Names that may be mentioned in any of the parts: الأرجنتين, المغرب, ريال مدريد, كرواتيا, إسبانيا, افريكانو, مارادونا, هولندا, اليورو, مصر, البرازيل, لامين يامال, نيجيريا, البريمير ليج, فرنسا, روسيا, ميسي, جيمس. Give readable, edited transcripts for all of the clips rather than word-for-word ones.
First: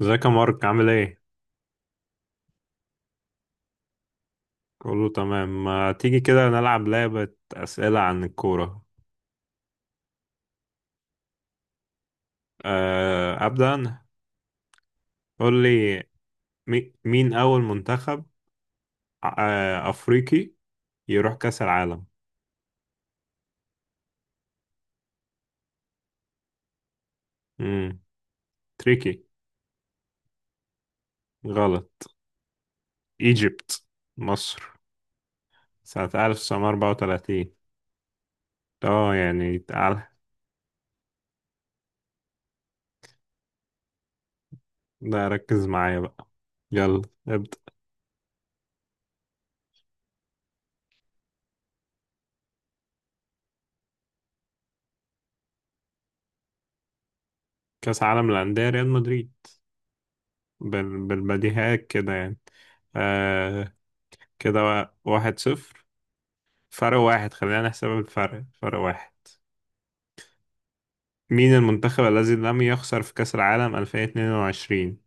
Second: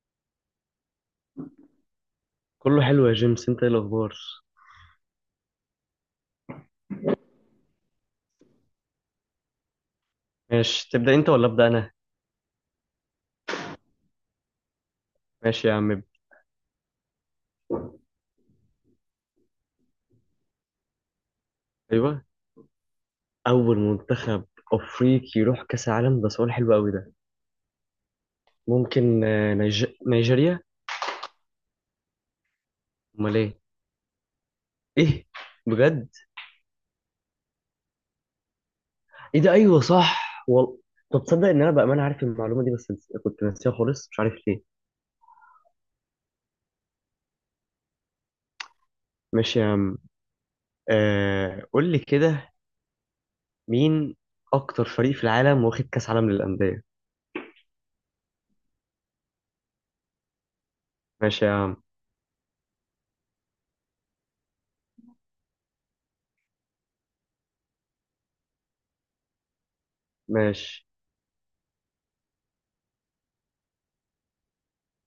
ازيك يا مارك عامل ايه؟ كله حلو يا جيمس. انت ايه الاخبار؟ كله تمام. ما تيجي كده نلعب لعبة أسئلة عن الكورة. ماشي، تبدا انت ولا ابدا انا؟ أه، أبدأ أنا. قول ماشي يا لي. عم. مين أول منتخب أفريقي يروح كأس العالم؟ ايوه. اول منتخب افريقي يروح كاس العالم، ده سؤال حلو قوي ده. مم. تريكي. ممكن نيجيريا. غلط. امال ايه؟ إيجيبت. مصر ايه، بجد؟ سنة 1934. اه ايه ده، يعني ايوه تعال. صح طب تصدق ان انا بامانه عارف المعلومه دي، بس كنت ناسيها خالص، مش عارف ليه. ده ركز معايا بقى، يلا ابدأ. ماشي يا عم. قول لي كده، مين اكتر فريق في العالم واخد كاس عالم للانديه؟ كأس عالم للأندية، ريال مدريد. ماشي يا عم. بالبديهيات كده يعني. أه كده، 1-0، فرق واحد. خلينا نحسب الفرق، فرق واحد. ماشي. مين المنتخب الذي لم يخسر في كأس العالم 2022؟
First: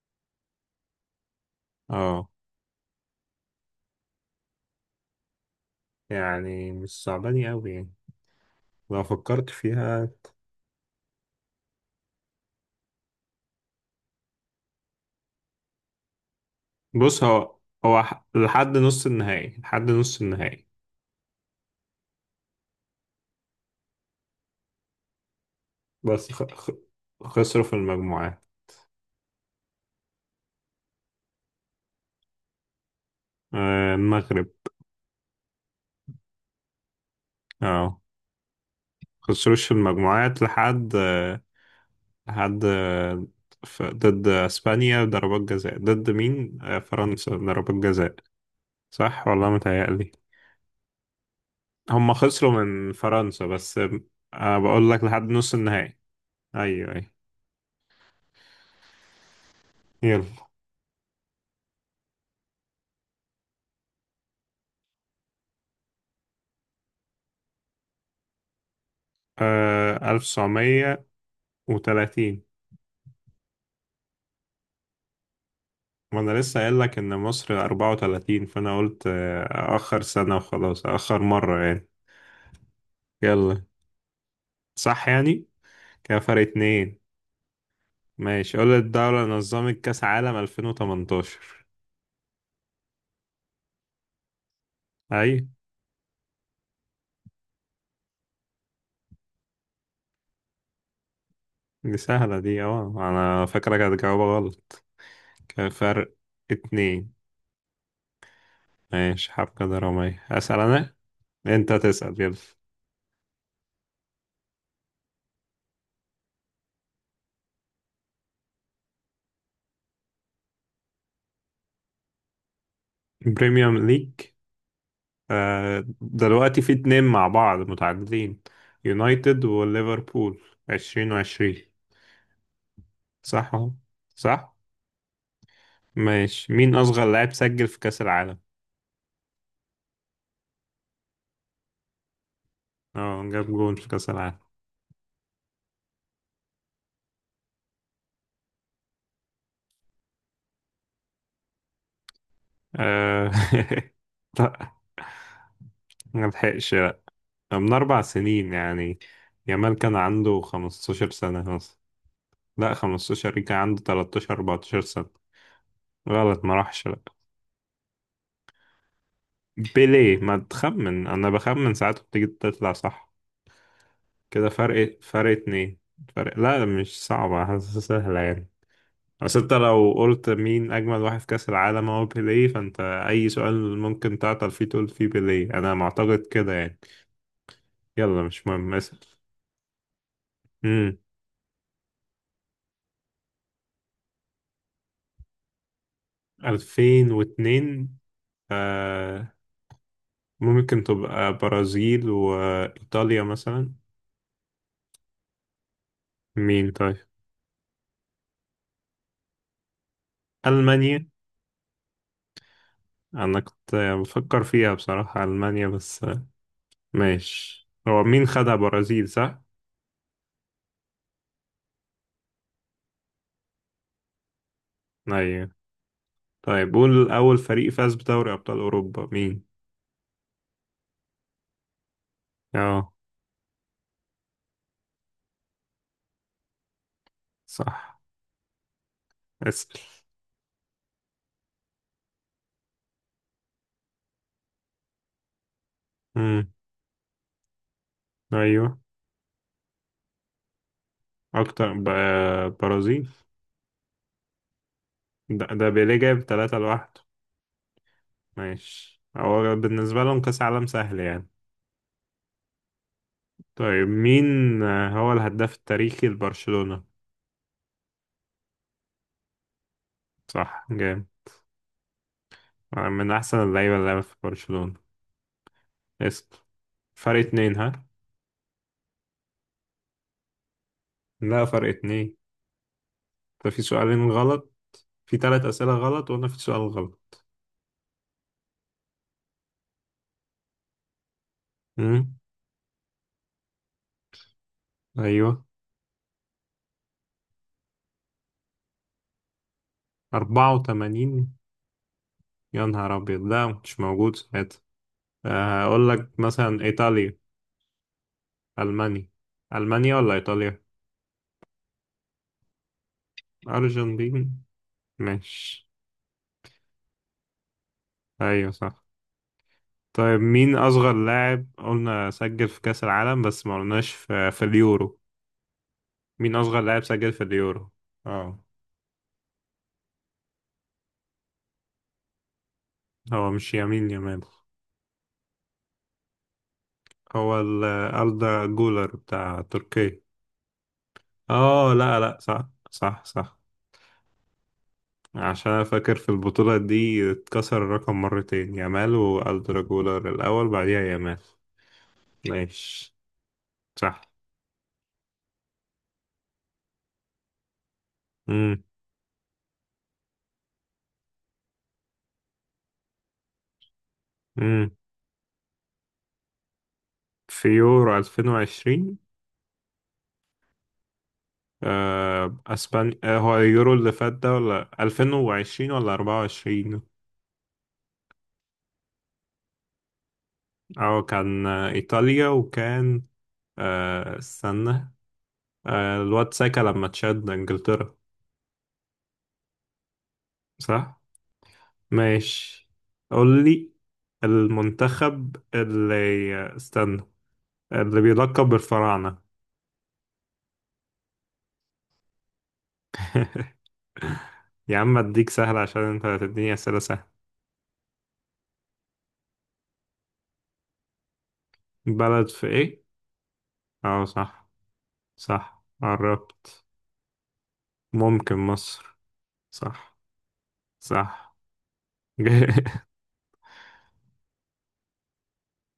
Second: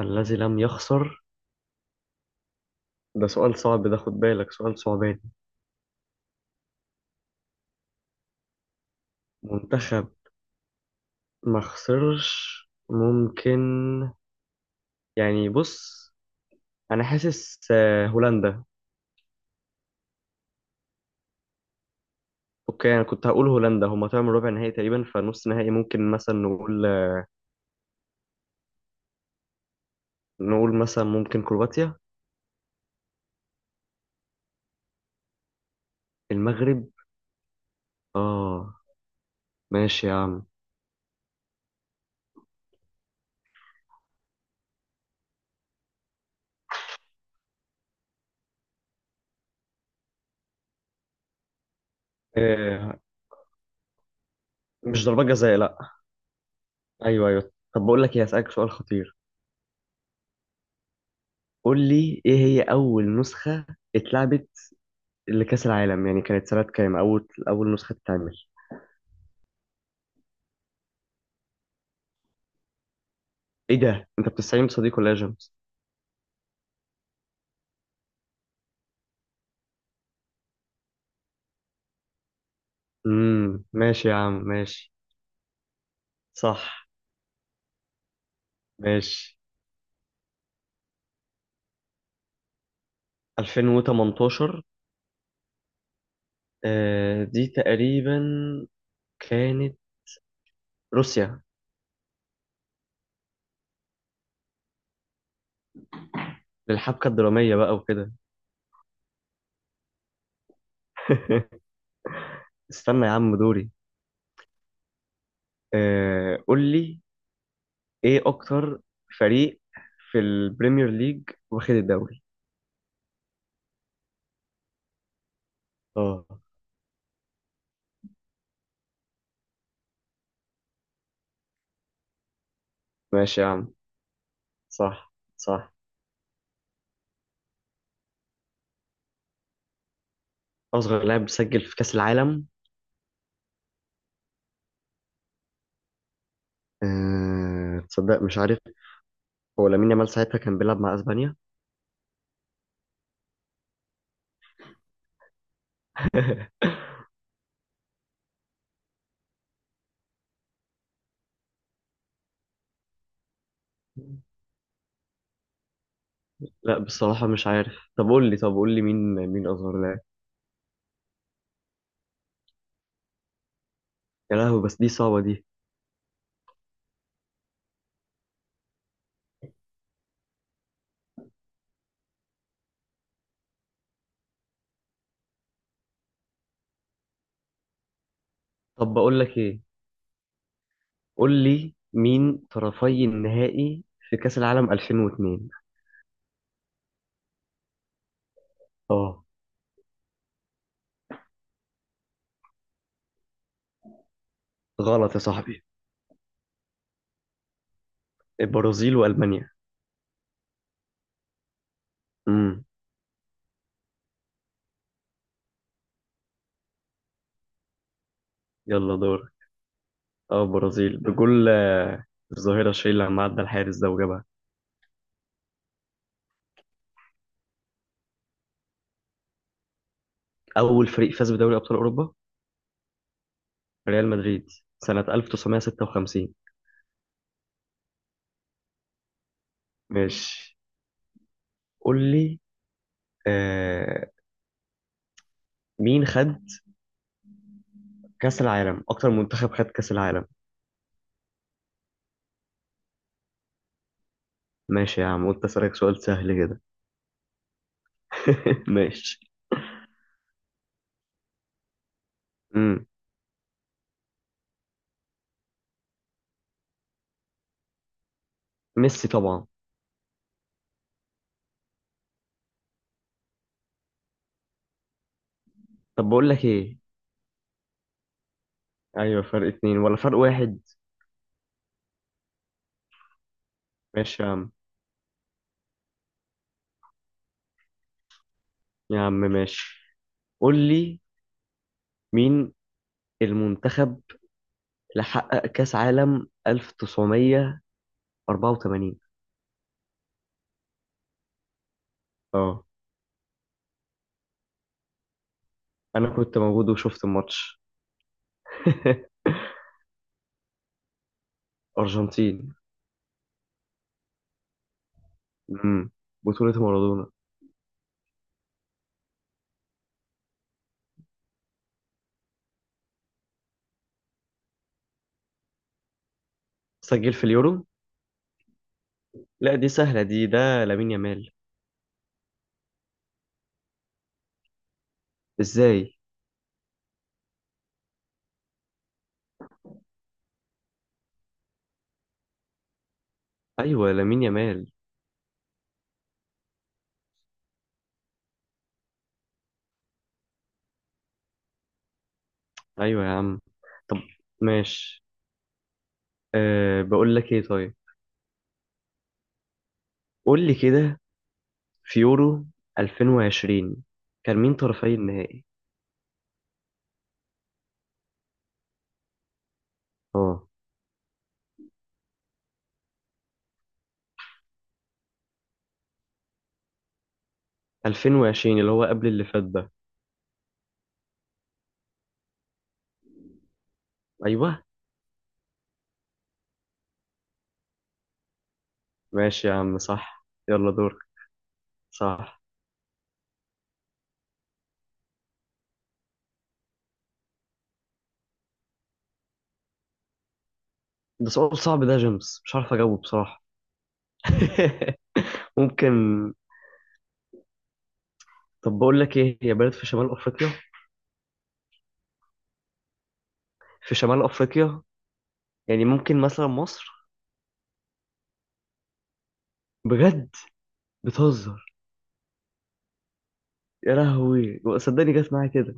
الذي لم يخسر. اه ده سؤال صعب ده، خد بالك سؤال صعب. يعني مش صعباني قوي يعني، لو فكرت فيها. منتخب ما خسرش، ممكن يعني، بص انا بص هو حاسس هو هولندا. لحد نص النهائي، لحد نص النهائي. اوكي انا كنت هقول هولندا، هما طلعوا من ربع نهائي تقريبا، فنص نهائي ممكن بس مثلا خ... خ... نقول، خسروا في المجموعات. نقول مثلا ممكن كرواتيا. آه المغرب. المغرب. اه. اه. خسروش في ماشي يا المجموعات عم. لحد لحد ضد اسبانيا ضربات جزاء، ضد مين فرنسا ضربات جزاء. صح والله، متهيألي هم خسروا من آه. فرنسا بس. أنا بقول لك مش لحد ضربات نص جزاء، النهائي. لا. أيوه أيوه. ايوه، ايوه، طب بقول لك ايه، هسألك سؤال خطير. يلا. قول لي، ايه هي اول نسخة اتلعبت لكأس العالم، يعني كانت سنة كام اول نسخة اتعمل؟ آه 1930. ايه ده، انت بتستعين بصديق ولا يا جيمس؟ وأنا لسه قايل لك إن مصر 34. فأنا قلت أأخر سنة وخلاص، أأخر مرة يعني. يلا، ماشي يا عم، ماشي. صح يعني. كده فرق صح. اتنين. ماشي قول لي الدولة اللي ماشي. نظمت كأس عالم 2018. 2018. أي. دي تقريبا كانت روسيا. دي سهلة دي، أه أنا فاكرك هتجاوبها غلط. كده فرق للحبكة اتنين. الدرامية بقى وكده. ماشي حبكة درامية، أسأل أنا؟ أنت تسأل، يلا. استنى يا عم، دوري. قول لي، ايه اكتر فريق في البريمير ليج واخد الدوري؟ بريميوم ليج. اه. دلوقتي في اتنين مع بعض متعادلين، يونايتد وليفربول، 20-20. ماشي يا صح اهو، عم. صح. صح، صح. ماشي. مين أصغر لاعب سجل في كأس العالم، اصغر لاعب سجل في كأس العالم؟ اه جاب جول في كأس العالم؟ تصدق مش عارف. هو لامين يامال ساعتها كان بيلعب مع اسبانيا. آه، لا، ما لحقش، لا. من 4 سنين يعني، يامال كان عنده 15 سنة مثلا. لا، خمستاشر. كان عنده تلاتاشر أربعتاشر سنة. غلط، ما لا راحش، لا. بصراحة مش عارف. طب قول لي مين، مين أظهر لاعب؟ بيليه. ما تخمن، أنا بخمن ساعات بتيجي تطلع صح. يا كده لهوي، بس دي صعبة فرق دي. اتنين. فرق لا مش صعبة، حاسسها سهلة يعني. بس انت لو قلت مين أجمل واحد في كأس العالم، هو بيليه. فانت أي سؤال ممكن تعطل فيه، تقول فيه بيليه. أنا معتقد كده يعني. يلا مش مهم، طب اسأل. بقول لك إيه، امم قول لي مين طرفي النهائي في كأس العالم 2002؟ 2002. اه. آه ممكن تبقى برازيل وإيطاليا مثلا. غلط يا صاحبي. مين طيب؟ البرازيل وألمانيا. ألمانيا. امم أنا كنت بفكر فيها بصراحة ألمانيا بس ماشي. هو مين خدها، يلا برازيل دور. صح؟ اه، البرازيل بجول الظاهرة شيل لما عدى الحارس ده وجابها. أيوة. طيب قول أول فريق فاز بدوري أبطال أوروبا مين؟ أول فريق فاز بدوري أبطال أوروبا اه، ريال مدريد سنة 1956. صح. اسأل. ماشي. قول لي آه مين خد امم كأس أيوه. العالم، أكتر منتخب خد كأس العالم؟ أكتر برازيل. ماشي يا عم، قلت ده اسالك بيليه سؤال جايب سهل تلاتة كده. لوحده. ماشي، ماشي. هو بالنسبة لهم كأس عالم سهل يعني. امم طيب مين هو الهداف التاريخي لبرشلونة؟ ميسي طبعا. صح، جامد. من أحسن اللعيبة اللي لعبت في برشلونة. طب بقول اسأل. لك ايه. فرق اتنين ها؟ ايوه، فرق اتنين ولا فرق واحد؟ لا فرق اتنين. ده في سؤالين ماشي يا عم. غلط، في تلات أسئلة غلط وأنا في سؤال غلط. يا عم ماشي، قول لي امم مين المنتخب اللي أيوه. حقق كاس عالم 1984؟ 84. اه. يا نهار أبيض، ده مش موجود ساعتها. هقول انا لك كنت مثلا موجود وشفت إيطاليا. الماتش. ألمانيا. ألمانيا ولا إيطاليا. ارجنتين. أرجنتين. ماشي. امم بطولة مارادونا. أيوة صح. طيب مين أصغر لاعب قلنا سجل في كأس العالم بس ما قلناش في اليورو. مين أصغر لاعب سجل سجل في في اليورو؟ اليورو؟ اه. لا دي سهلة دي، ده لامين يامال. هو مش يمين يمال. ازاي؟ هو ال- أردا جولر بتاع تركيا. اه لا لا، صح صح صح. ايوه لامين يامال. عشان أنا فاكر في البطولة دي اتكسر الرقم مرتين، يامال والدر جولر الأول بعديها يامال. ماشي. ايوه يا عم. طب صح. ماشي. بقول لك ايه، طيب مم. قول لي كده، في يورو 2020 كان مين مم. طرفي النهائي؟ في يورو 2020؟ اه، آه أسبانيا. آه هو اليورو اللي فات ده ولا 2020 ولا 24؟ 2020 اللي هو قبل اللي فات ده. أو كان إيطاليا. وكان ايوه. استنى. آه الواد ساكا لما تشد إنجلترا. ماشي يا عم، صح، يلا دورك. صح صح. ماشي. قول لي المنتخب اللي استنى، اللي بيلقب بالفراعنة. ده سؤال صعب ده يا جيمس، مش عارف اجاوبه بصراحة. يا عم اديك سهل عشان ممكن. انت هتديني اسئلة سهلة. طب بقول لك ايه، هي بلد في شمال افريقيا، بلد في ايه؟ في اه شمال صح، افريقيا، صح يعني ممكن مثلا قربت. مصر. ممكن مصر. صح. بجد. صح. بتهزر. يا لهوي صدقني جت معايا كده.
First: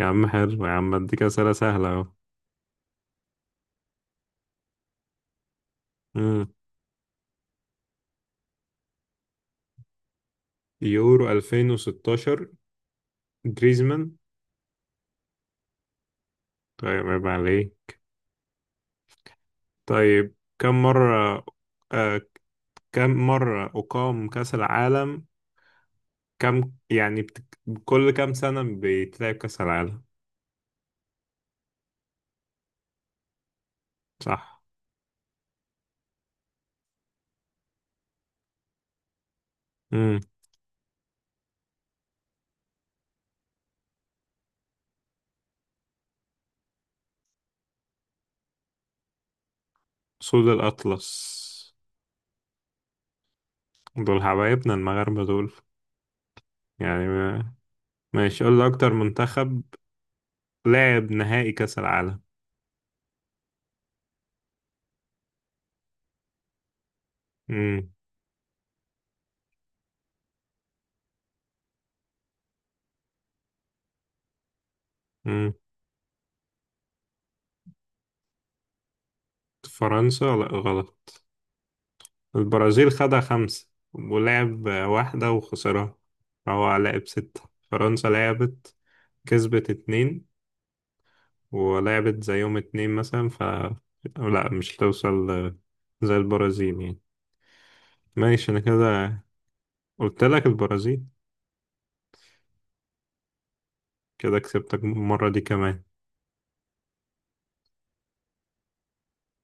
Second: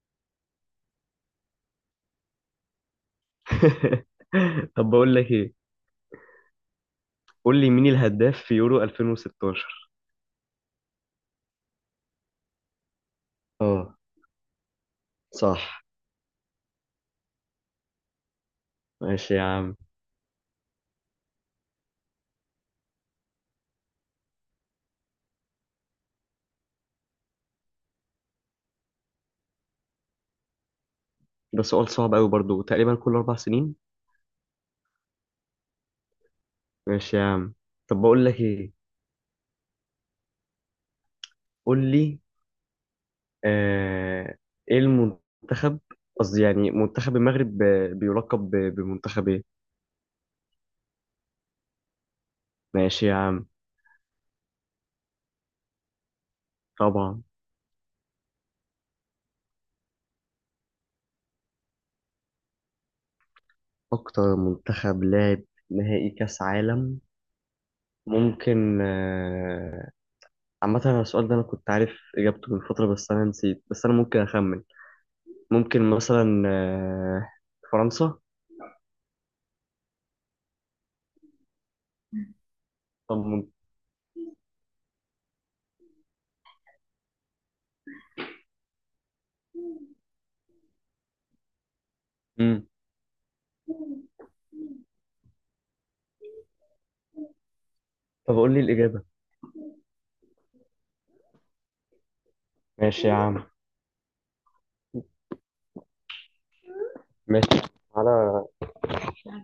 يا عم حلو، يا عم اديك اسئلة سهلة اهو. طب بقول لك ايه، مم. قول لي مين الهداف في يورو 2016؟ يورو 2016. اه. جريزمان. صح. طيب عيب عليه. ماشي يا عم. طيب كم مرة آه كم مرة أقام كأس العالم، كم يعني كل كم سنة بيتلعب كأس العالم. ده سؤال صعب قوي برضو، تقريبا كل 4 سنين. صح. ماشي يا عم. طب بقول لك ايه، قول لي آه ايه المنتخب، قصدي يعني منتخب المغرب بيلقب بمنتخب ايه؟ سود الأطلس. ماشي يا عم. دول حبايبنا المغاربة دول، يعني طبعا. ماشي. قول لي أكتر منتخب لعب نهائي كأس العالم. اكتر منتخب لعب نهائي كاس عالم؟ مم. ممكن عامة أنا السؤال ده أنا كنت عارف إجابته من فترة، بس أنا نسيت، بس أنا ممكن أخمن. مم. ممكن مثلا فرنسا. فرنسا لا غلط. البرازيل خدها طب. خمسة ولعب واحدة وخسرها، فهو لعب ستة. فرنسا لعبت، كسبت اتنين، ولعبت زيهم مم. اتنين مثلا، ف لا مش توصل زي البرازيل يعني. طب ماشي قول أنا لي الإجابة. كده. قلت لك البرازيل. ماشي يا عم. كده كسبتك المرة دي كمان. ماشي. تعالى،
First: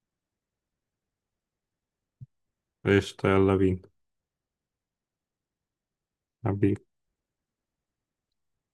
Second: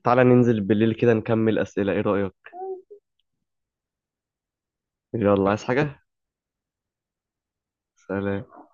تعالى ننزل بالليل كده نكمل أسئلة، إيه رأيك؟ قشطة، يلا بينا. يلا، عايز حاجة؟ حبيبي. سلام.